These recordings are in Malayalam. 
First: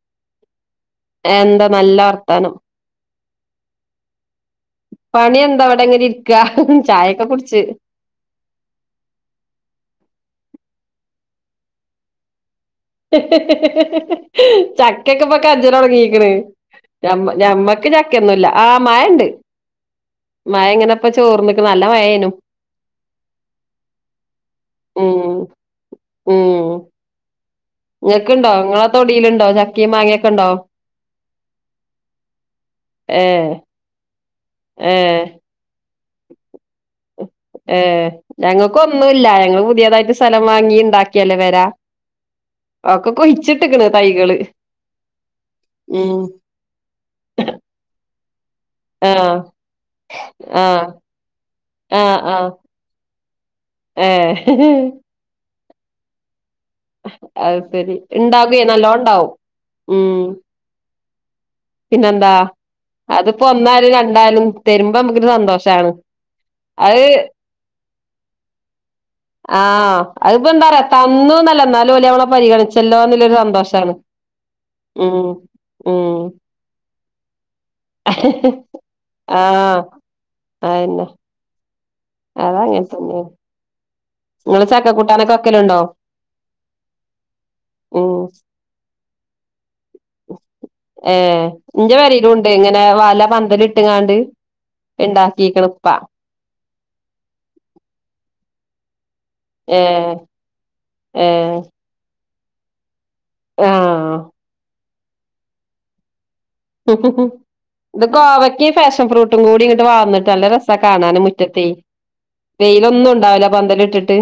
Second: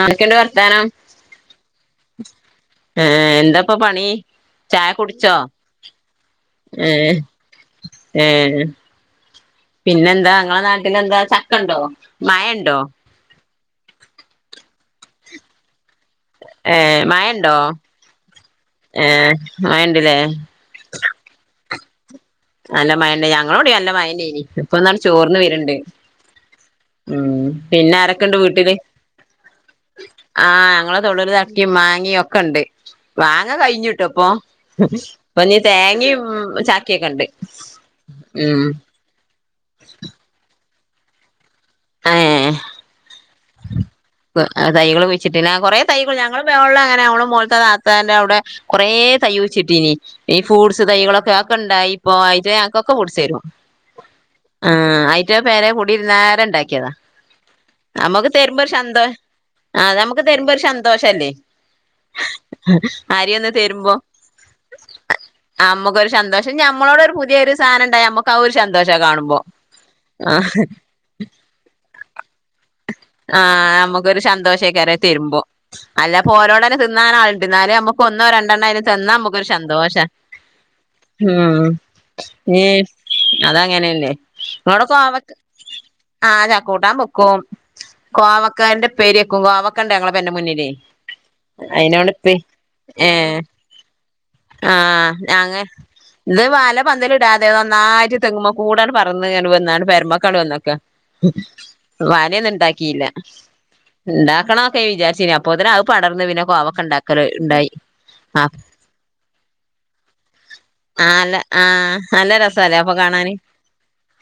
ആൊക്കെണ്ട് വർത്താനം എന്താ നല്ല വർത്താനം ആഹ എന്താപ്പ പണി ചായ കുടിച്ചോ പണി എന്താ ഇ വിടെ എങ്ങനെ ഇരിക്ക ഏ ചായയൊക്കെ കുടിച്ച് ഏ പിന്നെന്താ ങ്ങളെ നാട്ടിലെന്താ ചക്ക ഉണ്ടോ മഴ ഉണ്ടോ ചക്കക്കപ്പക്കജറാണ്ങ്ക ഏ മഴണ്ടോ മ്മക്ക് ചക്കൊന്നുംല്ല ആ ഏ മഴണ്ട് മഴണ്ട്ല്ലേ മഴ ഇങ്ങനെ അപ്പൊ ചോർന്നക്ക് നല്ല വയേനു അല്ല മയന്റെ ഞങ്ങളോട അല്ല മയന്റെനി ഇപ്പൊന്നാണ് ഉം ചോർന്ന് വരുണ്ട് ഉം ആഹ പിന്നെ ആരൊക്കെുണ്ട് ഇങ്ങക്ക്ണ്ടോ വീട്ടില് ഇങ്ങളെ തൊടീല്ണ്ടോ ചക്കിം മാങ്ങൊക്കെണ്ടോ ആഹ ഞങ്ങളെ തൊുടല് ചക്കിയും മാങ്ങും ഒക്കെ ഉണ്ട് ഏഹ് മാങ്ങകഴിഞ്ഞുട്ടോ പ്പൊ ഏഹ് ഇപ്പൊ നി തേങ്ങയും ചാക്കിയൊക്കെ ഉണ്ട് ഏ ഞങ്ങൾക്ക് ഒന്നല്ല ഞങ്ങൾ പുതിയതായിട്ട് സ്ഥലം വാങ്ങി ഉണ്ടാക്കിയല്ലേ വരാ ഏ ആക്കെ കൊയ്ിച്ചിട്ടണ് തൈകള് ഉം വെള്ളം എങ്ങനെ മോൾത്തെ താത്തന്റെ അവിടെ കൊറെേ തൈ ആഹ് വച്ചിട്ട് ഇനി ആഹ് ഫ്രൂട്്സ് തൈകളൊക്കെ ഒക്കെ ഇണ്ടായി ഇപ്പൊ ആഹ് അയി ആഹ് ക്കെ കുടിച്ചരു ആ ഏഹ് ആയിറ്റ പേരെ കുടിയിരുന്നരണ്ടാക്കി അത് ശരി നമുക്ക് ഇണ്ടാകുവേ തരുമ്പോ ഒരു നല്ലോണം ഷന്തോഷ ഇണ്ടാവും ആഹ് നമുക്ക് തരുമ്പോ ഒരു ഷന്തോഷല്ലേ പിന്നെ എന്താ അതിപ്പോ തരുമ്പോ ഒന്നായാലും രണ്ടായാലും തരുമ്പോ നമുക്കൊരു സന്തോഷണ് പക്ഷ നമ്മളോടൊരു പുതിയ ഒരു സാനണ്ടായ നമക്ക് ആ ഒരു ശാന്തോഷ കാണുമ്പ ആഹ് അത്പ്പോ എന്താ പറയാ തന്നുന്നല്ല എന്നാലും ഓൽ ഞമ്മളെ പരിഗണിച്ചു ആഹ് നമുക്കൊരു ശന്തോഷക്കാര ഉം തരുമ്പോ അല്ല ഉം പോരോടനെ തിന്നൻ ആളണ്ടന്നാലേ നമ്മുക്ക് ഒന്നോ രണ്ടെണ്ണം അയ്ന്ന് തന്നാ നമുക്കൊരു ശന്തോഷം ആയന്നെ ഉം ഇഞ് അതങ്ങനെന്നേ നിങ്ങള് ഇപ്പോവിട ചക്ക കൂട്ടാനൊക്കെ കോവക്ക് വെക്കലുണ്ടോ ആഹ് ചക്കൂട്ടാൻ പൊക്കും ഉം കോവക്കന്റെ പേര്ക്കും കോവക്കണ്ട ഞങ്ങളെ പരെന്റെ മുന്നിലേ ഏഹ് ഇന്റെ അയിനോണ്ട് പേരെയിലും ഉപ്പേ ഉണ്ട് ഇങ്ങനെ വല ഏഹ് പന്തലി ഇട്ട്ങ്ങാണ്ട് ആഹ് ഞങ്ങ ഉണ്ടാക്കിക്കണ് ഇപ്പ ഇത് വല പന്തലടാതെ നന്നായിഴ്ട്ട് തെങ്ങുമ്പോ കൂടാൻ മറന്ന കന്നാണ് ഏഹ് പെരമക്കണ്ട് വന്നൊക്കെ ഏഹ് വനൊന്നും ഇണ്ടാക്കിയില്ല ആഹ് ഇണ്ടാക്കണൊക്കെ വിചാരിചിനി അപ്പത്തനെ അവ പടർന്ന് പിന്നെ കോവക്കെ ഉണ്ടാക്കല ഉണ്ടായി ഇത് ഗോവയ്ക്ക് ഫാഷൻ ഫ്രൂട്ടും കൂടി ഇങ്ങോട്ട് വളർന്നിട്ടല്ല രസ കാണാൻ നല്ല മുറ്റത്ത ആഹ് നല്ല രസല്ലേ അപ്പൊ വെയിലൊന്നും കാണാന് ഉണ്ടാവില്ല പന്തല ഇട്ടിട്ട്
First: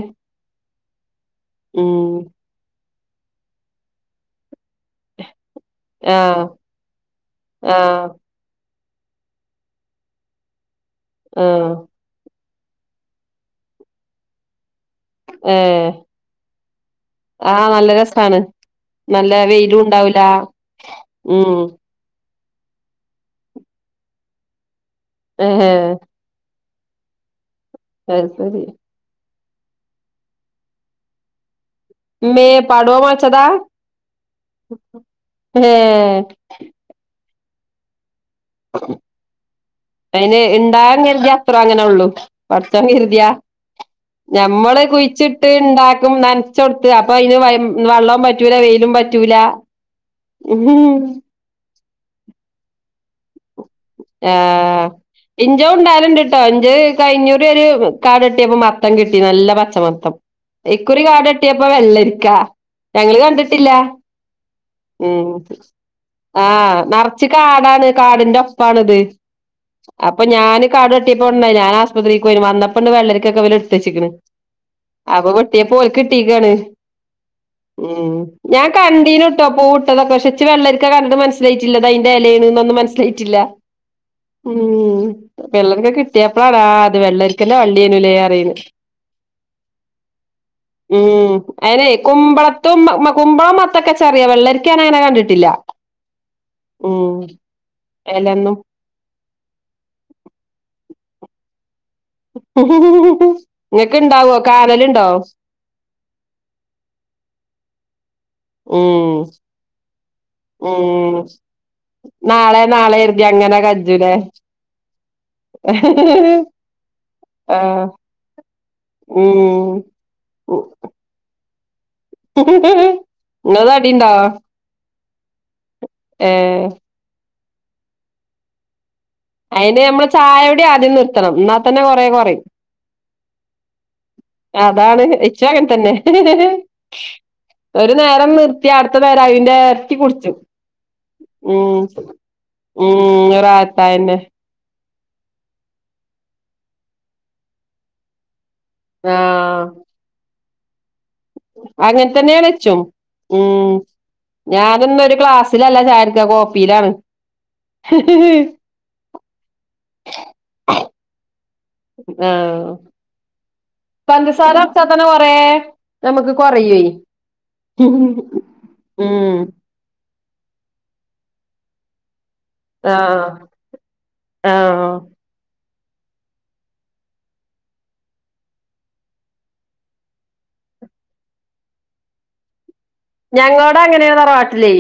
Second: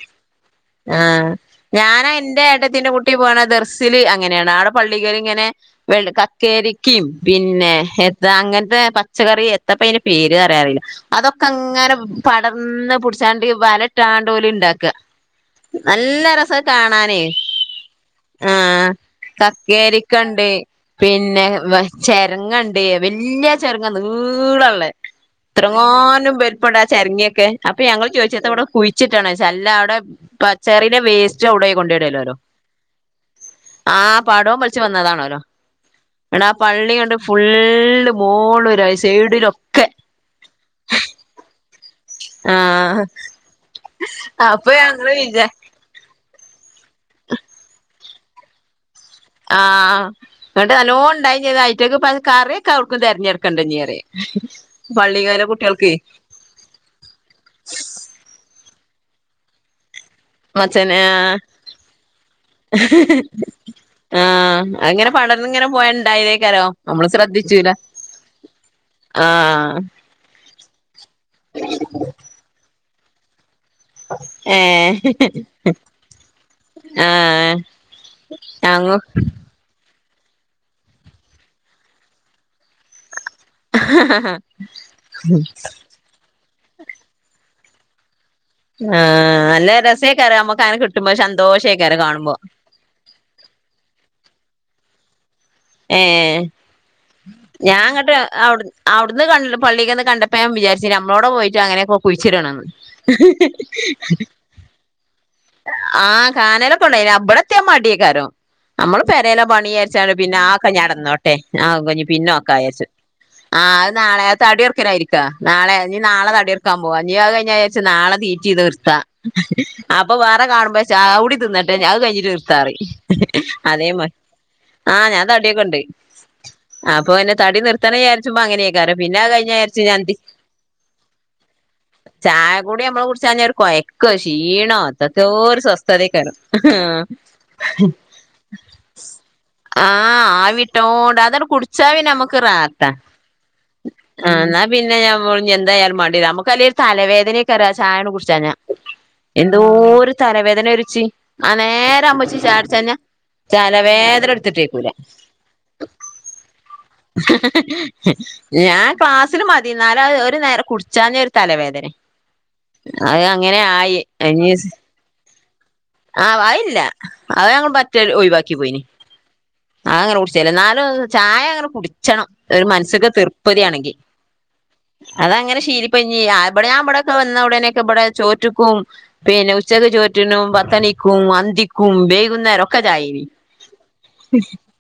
ആഹ് ഞാന എന്റെ ഏട ത്തിന്റെ കുട്ടി പോണ ദർസില് അങ്ങനെയാണ് ആവിടെ പള്ളികർ ഇങ്ങനെ വെ ആഹ് കക്കരിക്കിം പിന്നെ ആഹ് അങ്ങനത്തെ പച്ചക്കറി എത്തപ്പ അയ്ന്റെ പേര് കയാറല്ല അതൊക്കെ ആഹ് അങ്ങനെ പടർന്ന് പിടിച്ചാണ്ട് വലട്ടാണ്ട് പോലെ ഉണ്ടാക്കുക ഏഹ് നല്ല രസ കാണാനേ ആഹ് നല്ല രസാണ് ആഹ് നല്ല വെയിലും ഉണ്ടാവൂല ഉം ചെരങ്ങണ്ട വല്യ ചെരങ്ങ നീളംള്ളേ ഏഹ് ങ്ങോാനും പെരുപ്പെട ചരങ്ങിയൊക്കെ അപ്പൊ ഞങ്ങൾ അത് ചോദിച്ച എത്ത ശരി ഇവിടെ കു വച്ചിട്ടാണ്ല്ല അവിടെ പച്ചറിയന്റെ വേസ്റ്റ് അവിടെ ഇമ്മേ പടോം മുളച്ചതാ ആ പടം പലിവന്നതാണല്ലോ ഏഹ് ഇട ആ പള്ളി കൊണ്ട് ഫുള്ള് മോളിലും സൈഡിലും അതിന് ഉണ്ടാൻ കരുതി അത്രം അങ്ങനെ ഉള്ളു പട്ചോൻ ആഹ് കരുതിയാ അപ്പൊ ഞമ്മള് ഞങ്ങള് വിചാ കുഴിച്ചിട്ട് ഇണ്ടാക്കും നൻ കൊടുത്ത് അപ്പൊ അയ്ന് വള്ളം പറ്റൂല വെയിലും പ ആഹ് അങ്ങ് നല്ലോ ഉണ്ടായീനി അവർക്ക് കറിയൊക്കെ അവർക്കും തിരഞ്ഞെടുക്കണ്ടീ ഏഹ് ഇൻറ്റോം ണ്ടാവല് ഉണ്ട്ട്ടോ ഇന്റേത് കഴിഞ്ഞുറി ഒരു കിട്ടിയപ്പോ മത്തം കിട്ടി നല്ല പച്ചമത്തൻ മച്ചന് ഇക്കുറി ആഹ് കടേട്ടിയപ്പ വെള്ളരിക്കാ ഞങ്ങൾ കണ്ടിട്ടില്ല ആഹ് അങ്ങനെ ഉം പടർന്ന് ഇങ്ങനെ പോയ ഇണ്ടായതേക്കാരം ആഹ് നമ്മള് നിറച്ച് ശ്രദ്ധിച്ചൂല കാടാണ് കാടിന്റെ ണത് ആഹ് അപ്പൊ ഞാന് കാട് വെട്ടിയപ്പോ ഞാൻ ആശുപത്രിയ്ക്ക് പോയി വന്ന പണ്ട് വെള്ളരിക്കൊക്കെ അവ എടുത്തച്ചിക്കണ് ഏഹ് അപ്പൊ വെട്ടിയ പോല കിട്ടീക്കാണ് ആഹ് ഉം ഞാൻ ഞങ്ങ കണ്ടീനു ട്ടോ പൂട്ടതൊക്കെ ച്ച് വെള്ളരിക്കാ എനിക്ക് മനസ്സിലായിട്ടില്ല അതിന്റെ ഇലയണന്നും മനസ്സിലായിട്ടില്ല ആഹ് ഉം വെള്ളരിക്ക കിട്ടി യാപ്പിള അത് വെള്ളരിക്കന്റെ വള്ളിയേനുലേ അറിയേന് ആഹ് നല്ല രസീകാരം നമ്മക്ക് അങ്ങനെ കിട്ടുമ്പോ നല്ല ഉം അയിനെ ശന്തോഷേക്കാരം കാണുമ്പോ കുമ്പളത്തും കുമ്പളം മത്തൻ തൊക്കെ ക്കച്ചറിയ വെള്ളരിക്ക ഞൻ അങ്ങനെ കണ്ടിട്ടില്ല ഏഹ് ഉം ഞാൻങ്ങോട്ട് എലൊന്നും അവിടുന്ന് പള്ളിക്കന്ന് കണ്ടപ്പോ ഞാൻ വിചാരിച്ചു നമ്മളോടെ പോയിട്ട് അങ്ങനെ കുഴിച്ചിടനം ന്ന് ഇങ്ങക്ക് ഇണ്ടാവോ കാനലുണ്ടോ ആഹ് കാനലൊക്കെ ഉണ്ടായി ഇവിടെത്തിയ മടിയെക്കാരം നമ്മള് ഉം പരല പണിയാരിച്ചാണ് പിന്നെ അതൊക്ക ഇനി അവിടെ ഉം നടന്നോട്ടെ അതൊക്ക ഇനി പിന്നെ ആകാൻ നാളെ വിചാരിക്കും നാളെ കരുതി അങ്ങനെ ആ അത് കജ്ജൂലേ നാളെ തടിയൊറക്കനായിരിക്കും നാളെ ഇനി നാളെ തടിഎറക്കാൻ പോവാ ഇനി അത് കഴിഞ്ഞ വിചാരിക്കും ആഹ് നാളെ തീറ്റി നിർത ഉം അപ്പൊ വേറെ കാണുമ്പോ വിചാരിക്കും അതും കൂടി തിന്ന അത് കഴിഞ്ഞിട്ട് നിർത്താ ഇങ്ങളത് അടിണ്ടോ അതേമാതിരി ആ ഞാൻ ഏഹ് അപ്പോ പിന്നെ തടി നിർത്തണം ചുമ്മാ അങ്ങനെയൊക്കപറയും പിന്നെ കഴിഞ്ഞ അയിന് നമ്മള് വിചാരിക്കും ചായോടി ആദ്യം നിർത്തണം എന്നാ തന്നെ കൊറേ കൊറയും ചായ കുടി നമ്മൾ കുടിച്ചൻ കുഴക്കും ക്ഷീണം അതാണ് ഇച്ചും എന്തൊക്ക അങ്ങൻ സ്വസ്ഥത തന്നെ [unintelligible] ഒരു നേരം നിർത്തിയ അടുത്ത നേരം അയിന്റെ ആഹ് കുടിച്ചു ആവിട്ടോണ്ട് അതട് ഉം കുടിച്ചാ പിന്നെ ഉം റാഹത്തന്നെ ആ എന്നാ പിന്നെഞാൻ എന്തായാലും മണ്ടില്ല നമുക്ക് അല്ല ഒരു തലവേദനയക്കെ അ ചായനെ കുടിക്കാഞ്ഞാൽ ഞാ ആഹ് എന്തോരു തല വേദന വരും എനിക്ക് ആ നേരം അങ്ങനെ ആകുമ്പോൾ ഇച്ചിരി തന്നെയാണ് ചായ കുടിച്ചു ഇച്ചും കഴിഞ്ഞാൽ തലവേദന അങ്ങട് എടുക്കൂല ക്ലാസ്സിലല്ല ചായ കുടിക്കാം കോപ്പയിൽ ആണ് ഞാൻ ക്ലാസ്സിൽ മതി എന്നാല ഒരു നേര കുടിച്ചാഞ്ഞ ഒരു തലവേദന ആഹ് അത് അങ്ങനെ ആയി അ ഇപ്പൊ തന്നെ കൊറേ ആ നമുക്ക് അതില്ല കൊറയുവേ അത് ഞങ്ങൾ പറ്റ ഒഴിവാക്കി പോയിന് ഉം ആ അങ്ങനെ കുടിച്ചല്ലേ എന്നാലും ചായ അങ്ങനെ കു ക്കണം ഒരു മനസ്സിന് ആഹ് തീർപ്പതിയാണെങ്കിൽ ആഹ് അത അങ്ങനെ ശീലിപ്പനി ഇവിടെ ഞാൻ ഇവിടെയൊക്കെ വന്ന ഉടനെക്കെ ഇവിടെ ചോറ്റുക്കും പിന്നെ ഉച്ചക ചോറ്റിനും പത്തണിക്കും അന്തിക്കും വൈകുന്നേരം ക്ക ചായ ഞങ്ങളോട അങ്ങനെയ തറവാട്ടില്ലേ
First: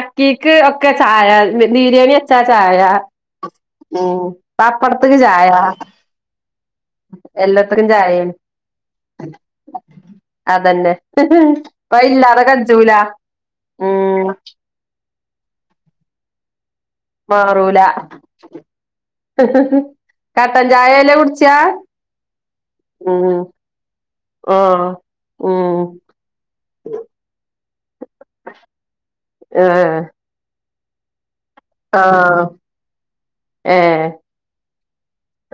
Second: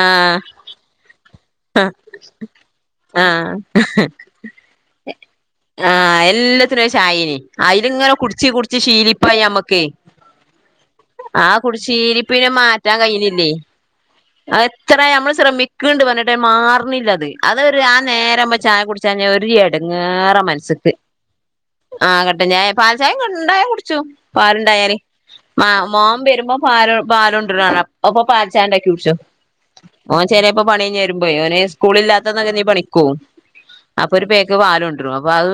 ആഹ് ഒക്കെ ചായ ബിരിയാണി ച ചായ ആഹ ഉം പപ്പടത്ത്ക്ക് ചായ ആ എല്ലാത്തിനും ചായനി ആ എല്ലാത്തിനും ഇതിങ്ങന കുടി ചായയാണ് കുടിച്ച് കുടിച് ശീലിപ്പായി നമ്മക്ക് അതന്നെ ഇപ്പ ഇല്ലാതെ ശീലിപ്പിനെ കഴി മാറ്റാൻ കഴിയുന്നില്ലേ അ ഇത്ര നമ്മൾ ശ്രമിക്കണ്ട് പറഞ്ഞിട്ടെ മാറുന്നില്ല. അതൊരു മാറൂല ആ നേര് ആകുമ്പോ ചായ കുടിചില്ലേ ഒരു ഇടങ്ങേറ കട്ടൻ മനസ്സിക്ക് ചായല്ലേ കുടിച്ചാ ആ കട്ടൻചായ പാൽ ചായ ഉം ഉണ്ടായാ കുടിച്ചോ ആഹ് പാലുണ്ടായാലേ മാ ഉം മോൻ വരുമ്പോ പാൽ പാൽ കൊണ്ടുവരണ കാണാം അപ്പൊ പാൽച്ചായ ഉണ്ടാക്കി കുടിച്ചോ ഏഹ് ഓൻ ചെലേപ്പൊ പണി കയ്ഞ്ഞ് വെരുമ്പഴേ ഓന് ആഹ് സ്കൂളില്ലാത്തന്നൊക്കെ എന്തേം പണിക്കോവും. ഏഹ് അപ്പൊ ഒരു പായ്ക്ക് പാൽകൊണ്ടിടും അപ്പൊ അത്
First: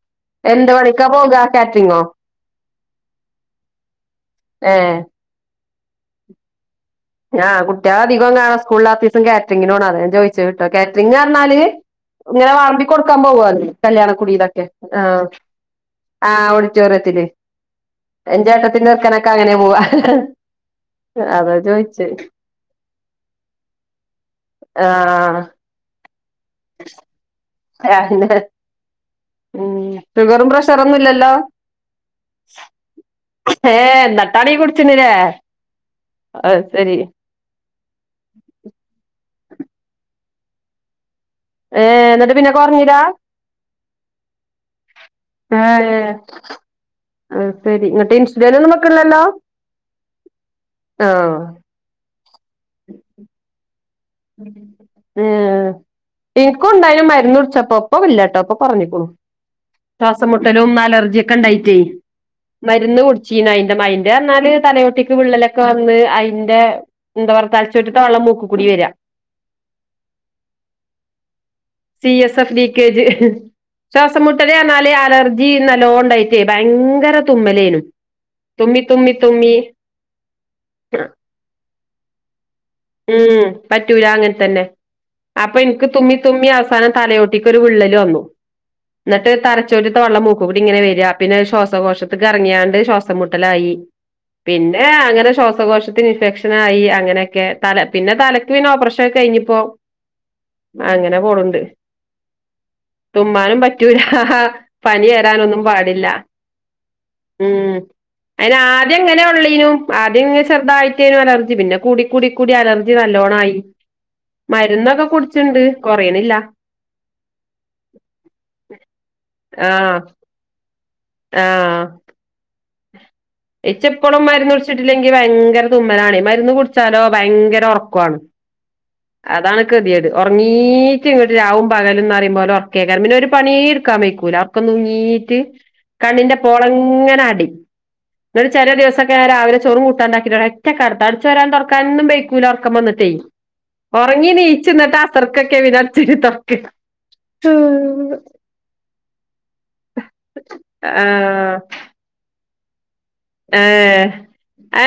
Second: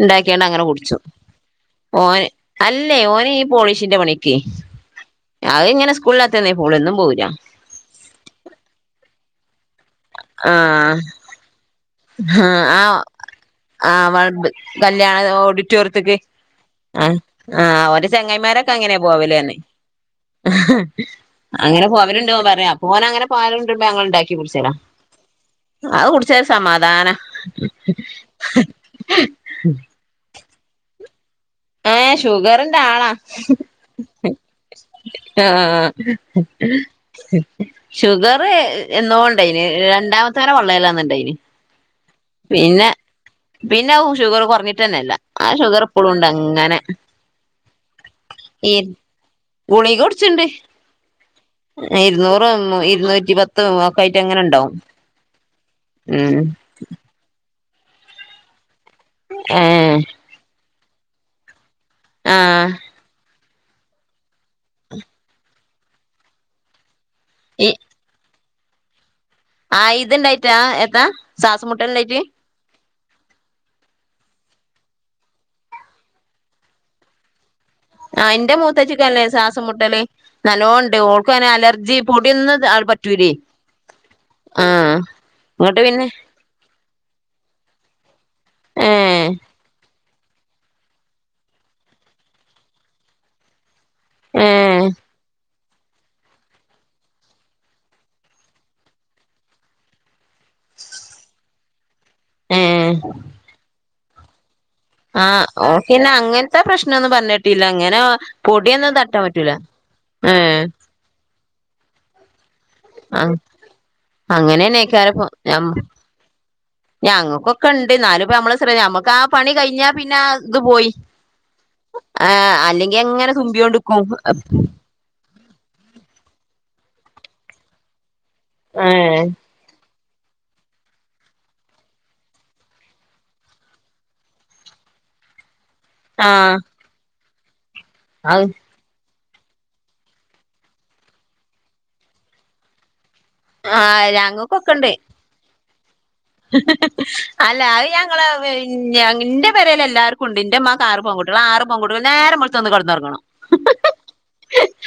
ഉണ്ടാക്കിയണ്ട് അങ്ങനെ എന്ത് കുടിച്ചു പണിക്കാ പോകാ കാറ്ററിങ്ങോ ഓൻ അല്ലേ ഓൻ ഈ പോളിഷിന്റെ പണിയൊക്കെ എ അഹ് ഇങ്ങനെ സ്ക്കൂള് ഇല്ലാത്തന്നെ പോവൊള്ളൂ എന്നും പോവൂല്ല ആ കുട്ടികൾ അധികം കാണോ സ്കൂളിൽ ആ ദിവസം കാറ്ററിങ്ങിനോ പോണാതാ ചോദിച്ചു കേട്ട ആഹ് കാറ്ററിംഗങ് പറഞ്ഞാൽ ഇങ്ങനെ വിളമ്പി ആഹ് കൊടുക്കാൻ പോവല്ലേ ആഹ് ബൾബ് കല്യാണക്കുടീതൊക്കെ ആ കല്യാണ ഓഡിറ്റോറിയത്ത്ക്ക് ആ ഓഡിറ്റോറിയത്തിൽ ആഹ് ആഹ് ഓന്റെ എൻ്റെ ചങ്ങായിമാരൊക്കെ ചേട്ടത്തിന്റെ അങ്ങനെ ചെറുക്കൻ ഓക്കേ പോവല് അങ്ങനെ പറഞ്ഞ് പോവാ അതാ അങ്ങനെ ചോദിച്ചേ പോവല്ണ്ട് ഓൻ പറയാ അപ്പൊ ഓൻ അങ്ങനെ പാലൊണ്ടെര്മ്പൊ ഞങ്ങള് ഇണ്ടാക്കി കുടിച്ചലാ.. ആഹ് ആഹ് അത് കുടിച്ച സമാധാനാ ഉം ഷുഗറും പ്രഷറൊന്നും ഇല്ലല്ലോ എ ഷുഗറിന്റെ ആളാ ഏ എന്നിട്ടാണ് ഈ കുടിച്ചിനില്ലേ ആഹ് ആഹ് അത് [inaudible] ശരി ഷുഗറ് എന്നോണ്ടായിനിം രണ്ടാമത്തെനെ പള്ളെല്ള്ളന്ന് ഇണ്ടായിനിം ഏ എന്നിട്ട് പിന്നെ കുറഞ്ഞില്ലാ പിന്നെ ഷുഗർ കുറഞ്ഞിട്ട് തന്നെയില്ല ആ ഷുഗർ ഇപ്പോഴുമുണ്ട് അങ്ങനെ ആ ശരി ഇങ്ങട്ട് ഇൻസുലിൻ ഒന്നും ഈ വെയ്ക്കന്നില്ലല്ലോ ആ ഇരുന്നൂറോ ഇരുന്നൂറ്റി പത്തോ എഹ് ഉം ഇക്കും ഇണ്ടായ്നു മര്ന്ന് കുട്ച്ചപ്പോ ഇപ്പൊ ഇല്ലാട്ടൊ ഇപ്പൊ കൊറഞ്ഞ്ക്ക്ണു. എ ശ്വാസംമുട്ടലും അലർജിയും ഒക്കെ ഉണ്ടായിട്ടേ ആ മരുന്ന് കൊടു ചീന അയിന്റെ മയിന്റെ വന്നാൽ തലയോട്ടിക്ക് വിള്ളലൊക്കെ വന്ന് അയിൻ്റെ എന്താ [inaudible] ഈ ന്ന്ട്ടാ വെള്ളം മൂക്ക് കൂടി വെരാ ആ ഇതുണ്ടായിട്ടാ എത്താ ശ്വാസമുട്ടൽ സിഎസ്എഫ് പി കെ ജ് ശ്വാസംമുട്ടൽ പറഞ്ഞാൽ അലർജി നല്ലോണ്ടായിട്ടേ ഭയങ്കര തുമ്മലേയിരുന്നു ആ ഇന്റെ മൂത്തച്ചി ക്കല്ലേ ശ്വാസം മുട്ടൽ നല്ലോണമുണ്ട് ഓൾക്കെ അലർജി പൊടി ഒന്ന് പറ്റൂല്ലേ ഉം പറ്റൂല അങ്ങന തന്നെ അപ്പൊ ഇങ്ങോട്ട് എനിക്ക് പിന്നെ തുമ്മി തുമ്മി അവസാനം തലയോട്ടിക്ക് ഒരു വിള്ളൽ വന്നു ഏഹ് എന്നിട്ട് തലച്ചോറ്റ്ത്തെ വെള്ളം ഇങ്ങനെ മൂക്ക് കൂടി ഇങ്ങനെ വരിക പിന്നെ ശ്വാസകോശത്ത് ഇറങ്ങിയാണ്ട് ശ്വാസം മുട്ടലായി പിന്നെ ഏഹ് അങ്ങനെ ശ്വാസകോശത്തിന് ഇൻഫെക്ഷൻ ആയി അങ്ങനെയൊക്കെ തല പിന്നെ തലയ്ക്ക് പിന്നെ ഓപ്പറേഷൻ ഒ ക്കെ കഴിഞ്ഞിപ്പോ അങ്ങനെ പോണുണ്ട് ഏഹ് തുമ്മാനും പറ്റൂല്ല പനി ആഹ് വരാനൊന്നും പാടില്ല ഓക്കിന്നെ അങ്ങനത്തെ പ്രശ്നൊന്നും പറഞ്ഞിട്ടില്ല ഉം അങ്ങനെ അതിന് പൊടിയൊന്നും ആദ്യം തട്ടാൻ അങ്ങനെ പറ്റൂല ഉളേളനു ആദ്യം ഇങ്ങ ഏഹ് ചെറുതായിട്ട് അലർജി പിന്നെ കൂടി കൂടി കൂടി അലർജി ആഹ് നല്ലോണായി മരുന്നൊക്കെ കുടിച്ചുണ്ട് കുറയണില്ല [inaudible] ഞങ്ങൾക്കൊ ഉണ്ട് എന്നാലും ഇപ്പ നമ്മളെ ശ്ര നമ്മക്ക് ആ പണി കഴിഞ്ഞാ പിന്നെ ഇത് പോയി ആ ആ അല്ലെങ്കിൽ അങ്ങനെ തുമ്മിയോണ്ട് ഇച്ചിപ്പളും മരുന്ന് നിൽക്കും കുടിച്ചിട്ടില്ലെങ്കി ഭയങ്കര തുമ്മലാണ് മരുന്ന് കുടിച്ചാലോ ഭയങ്കര ഉറക്കമാണ്. ഏഹ് അതാണ് കെതിയേഡ് ഉറങ്ങീറ്റ് ഇങ്ങട്ട് രാവും പകലും എന്ന് പറിയുമ്പോലെ ഉറകെകാരം പിന്നെ ഒരു പണിയ എടുക്കാൻ വൈക്കൂല ഉറക്കതൂങ്ങിയിട്ട് കണ്ണിന്റെ ആഹ് പോളങ്ങനെ അടി അത് ഇങ്ങട്ട് ചില ദിവസ രവിലെ ചോറും കൂട്ടാണ്ടാക്കിയിട്ട ഒറ്റ കിടത്ത അടിച്ച് വരാനും തൊടക്കാനും ഒന്നും വെയ്ക്കൂല ഉറക്കം വന്നിട്ട് ആഹ് ഉറങ്ങി നീച് ഞങ്ങക്കൊക്കെണ്ട് അസർക്കക്കെ പിന്നെ അടിച്ചൊരി തുടക്ക അല്ല അത് ഞങ്ങള് എന്റെ പേരില് എല്ലാർക്കുണ്ട് ഇൻ്റെ ഉമ്മാക് ആറ് പെൺകുട്ടികൾ ആ ആറ് പെൺ നേരം വെളുത്ത ഒന്ന് കിടന്നുറങ്ങണം ഏ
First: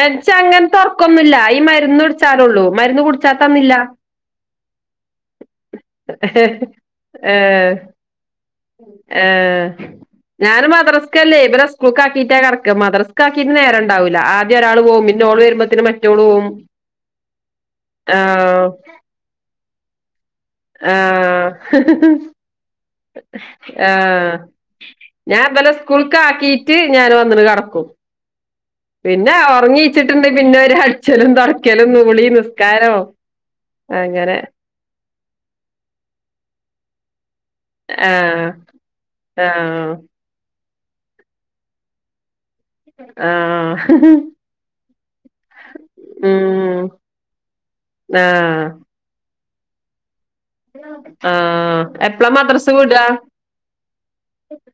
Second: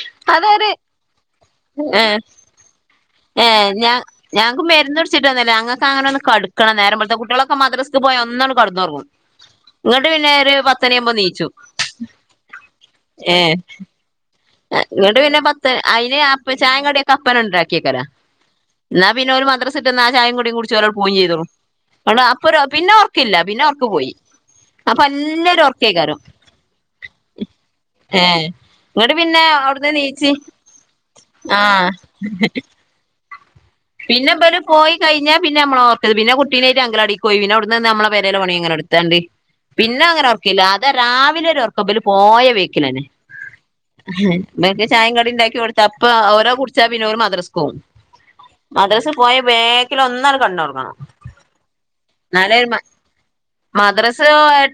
ഇച്ച അതൊരു അങ്ങനെത്തെ ഒറക്കൊന്നുമില്ല ഈ മരുന്ന് കുടിച്ചാലുള്ളൂ മരുന്ന് കുടു ഏ ഞങ്ങക്ക് മരുന്ന്ടിച്ചിട്ട്ന്നല്ലേ ഞങ്ങ ഇച്ചങ്ങനെന്ന് കടക്കണം ഏ കുട്ടികളക്കെ മദ്രസ പോയ ഒന്നാണ്ട് കടന്നുറങ്ങും ഏ ഞാ മദ്രസ്ക്കല്ലേ നീച്ചും ഇവരെ സ്കൂൾക്ക ആക്കീട്ടാ കടക്ക മദ്രസ് ആാക്കീട്ട് ഏഹ് നേര ഉണ്ടാവൂല്ല ഇങ്ങട്ട് പിന്നെ പത്ത് അയിന് അപ്പ ചായ കടിയൊക്കെ അപ്പണ്ടാക്കി വെക്കല ആ എന്നാ പിന്നെ മദ്രസ ഇട്ടന്നാ ചായ കടി കുടി കുടിച് ഓല് ആ പോയും ചെയ്തോളും അപ്പ പിന്നെ ഉറക്കില്ല പിന്നെ ഉറക്ക് പോയി ആ അപ്പൊ ഞാൻ നല്ലൊരു ഇവലെ സ്കൂൾക് ഒറക്കേക്കാരം ആക്കിട്ട് ഞാൻ വന് കിടക്കും ഏ പിന്നെ ഉറങ്ങച്ചിട്ടുണ്ട് പിന്നെ അടിച്ചലും ആഹ് തുടക്കലും കുളി നിസ്കാരോ പിന്നെ ഇവല് പോയികഴിഞ്ഞാ പിന്ന നമ്മള ഓർകല് പിന്നെ കുട്ടീനെറ്റ് അംഗലവാടി പോയി പിന്നെ നമ്മളെ ആ പെരടെ പണി അങ്ങനെ എടുത്താണ്ട് ആ പിന്നെ അങ്ങനെ അത് രാവിലെ ഒരുർക്ക ഇവർ പോയ ആഹ ഇവർക്ക് ചായകടി ഉണ്ടാക്കി കൊടുത്ത അപ്പ ഓല് കുടിച്ചാ പിന്നെ ഓല് കുടിച്ച മദ്രസക്ക് പോവും ആഹ മദ്രാസിൽ പോയ ബേക്കിൽ ഒന്നങ്ങാട്ട് കടന്നൂറങ്ങണം ആ എപ്പളാ മദ്രസ് വിടാ മദ്രാസ്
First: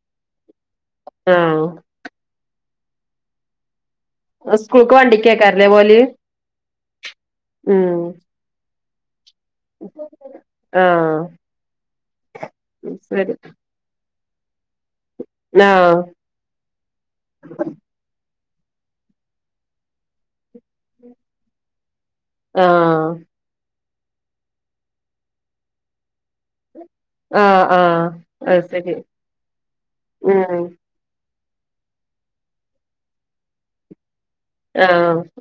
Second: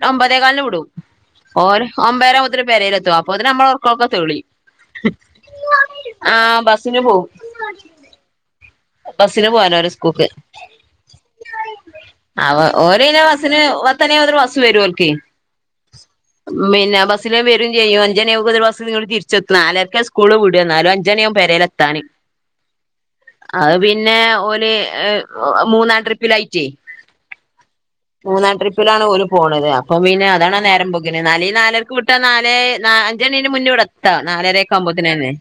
ഒമ്പതേകാലിന് വിടും ആ ഓര് ഒമ്പതര മുതൽ പേരില് എത്തും അപ്പോത്തിന് നമ്മളെ ഉറക്കകൊത്തളീം സ്കൂൾക്ക് വണ്ടിക്കേക്കാരല്ലേ പോവല് ആ ബസിന് പോകും ഉം ബസ്സിന് പോവാല സ്കൂക്ക് ആ ഓല ശരി ബസിന് പത്ത് മനിയാവുബോത്തിന് ബസ്സ് വരൂക്ക് ആ പിന്നെ ബസല്വരും ചെയ്യും അഞ്ചനി ആവുബോത്തിന് ബസ്സ് തിരിച്ചെതും നാലരക്ക സ്കൂള് വിട എന്നാലും അഞ് അഞ്ച് ആകും പേരെലത്താന് ആഹ അത് പിന്നെ ഓല് മൂന്നാാം ട്രിപ്പിലായിറ്റേ ആ ആ മൂന്നാം അത് ശരി ട്രിപ്പിലാണ് ഓല് പോണത് അപ്പൊ പിന്നെ അതാണ ഉം നേരം അങ്ങനെ നാല നാലർക്ക് വിട്ടാ നാല് അഞ്ചണിന് മുന്നെ എത്തും ആ നാലരൊകാവുമ്പതിന് തന്നെ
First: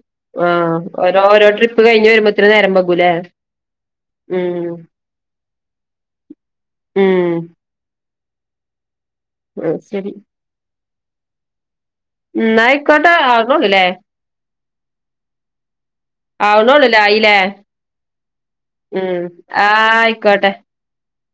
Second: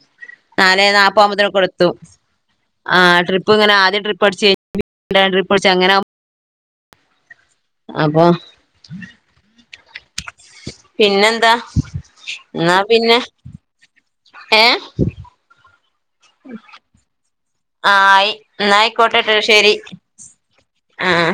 നാലേ നാപ്പവ്ബോത്തിനൊക്കെ ഇവിടെ എത്തു മര [unintelligible] ആഹ ട്രിപ്പ് ഇങ്ങനെ ആദ്യ ട്രിപ്പടിച്ച ട്രിപ്പ്ട അങ്ങനെ ഉം അപ്പൊ ആ ശരി പിന്നെന്താ എന്നാ പിന്നെ ല്ലേ ഏ ആവുനള്ളു ആയിലെ ആഹ ആയി എന്നയിക്കോട്ടട്ടോശേരി കട്ട ആഹ